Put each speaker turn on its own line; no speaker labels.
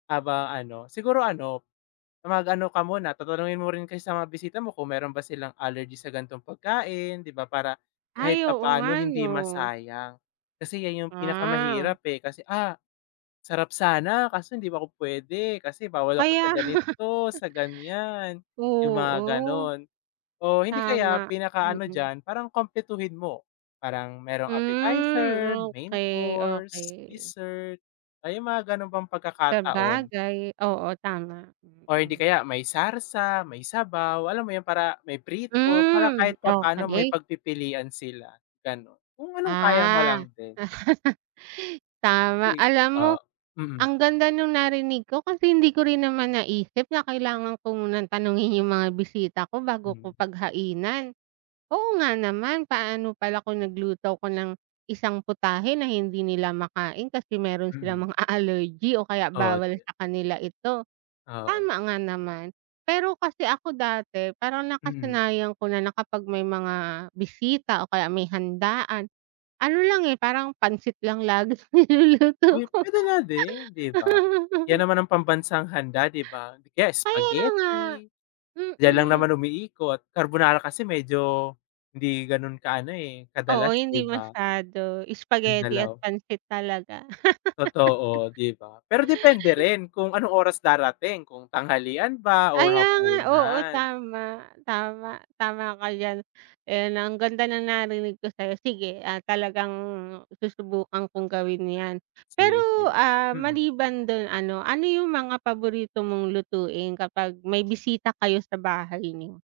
Aba ano, siguro ano, mag ano ka muna, tatanungin mo rin kasi sa mga bisita mo kung meron ba silang allergy sa gan'tong pagkain, 'di ba, para kahit
Ay, oo nga
papaano hindi
'no.
masayang. Kasi 'yan yung
Ah.
pinakamahirap, eh, kasi, "Ah, sarap sana kaso hindi pa ako pwede kasi bawal ako
Kaya,
sa ganito, sa ganyan," yung mga
oo.
gano'n. Oh, hindi kaya,
Tama,
pinaka ano
mm.
diyan, parang kumpletuhin mo. Parang merong
Hmm,
appetizer, main
okey,
course,
okey.
dessert, ah, yung mga gano'n bang pagkakataon.
Sabagay, oo, tama,
Or hindi
hmm.
kaya, may sarsa, may sabaw, alam mo yun, para may prito. Para
Hmm,
kahit papaano, may
okey.
pagpipilian sila, ganun. Kung anong kaya mo
Ah.
lang din.
Tama.
Eh,
Alam mo,
ah, mm.
ang ganda nung narinig ko kasi hindi ko rin naman naisip na kailangan ko munang tanungin yung mga bisita ko bago ko
Mm.
paghainan. Oo nga naman, paano pala kung nagluto ako ng isang putahe na hindi nila makain kasi meron
Mm.
silang mga allergy o kaya
Oo.
bawal sa kanila ito.
Oo.
Tama nga naman. Pero kasi ako dati, parang
Mm.
nakasanayan ko na, na kapag may mga bisita o kaya may handaan, ano lang, eh, parang pancit laging niluluto
Uy,
ko.
pwede nga din, 'di ba? 'Yan naman ang pambansang handa, 'di ba? 'Di kaya
Kaya nga,
spaghetti, diyan lang
mm.
naman umiikot. Carbonara kasi medyo hindi gano'n kaano, eh,
Oo,
kadalas, 'di
hindi
ba?
masyado.
Yung
Spaghetti at
dalaw
pancit talaga.
Totoo, 'di ba? Pero depende rin kung anong oras darating, kung tanghalian ba or
Kaya nga, oo
hapunan.
tama, tama. Tama ka diyan. Ayun, ang ganda na narinig ko sa'yo. Sige, ah, talagang susubukan kong gawin 'yan.
Yes, yes,
Pero, ah,
mm.
maliban dun ano ano yung mga paborito mong lutuin kapag may bisita kayo sa bahay niyo?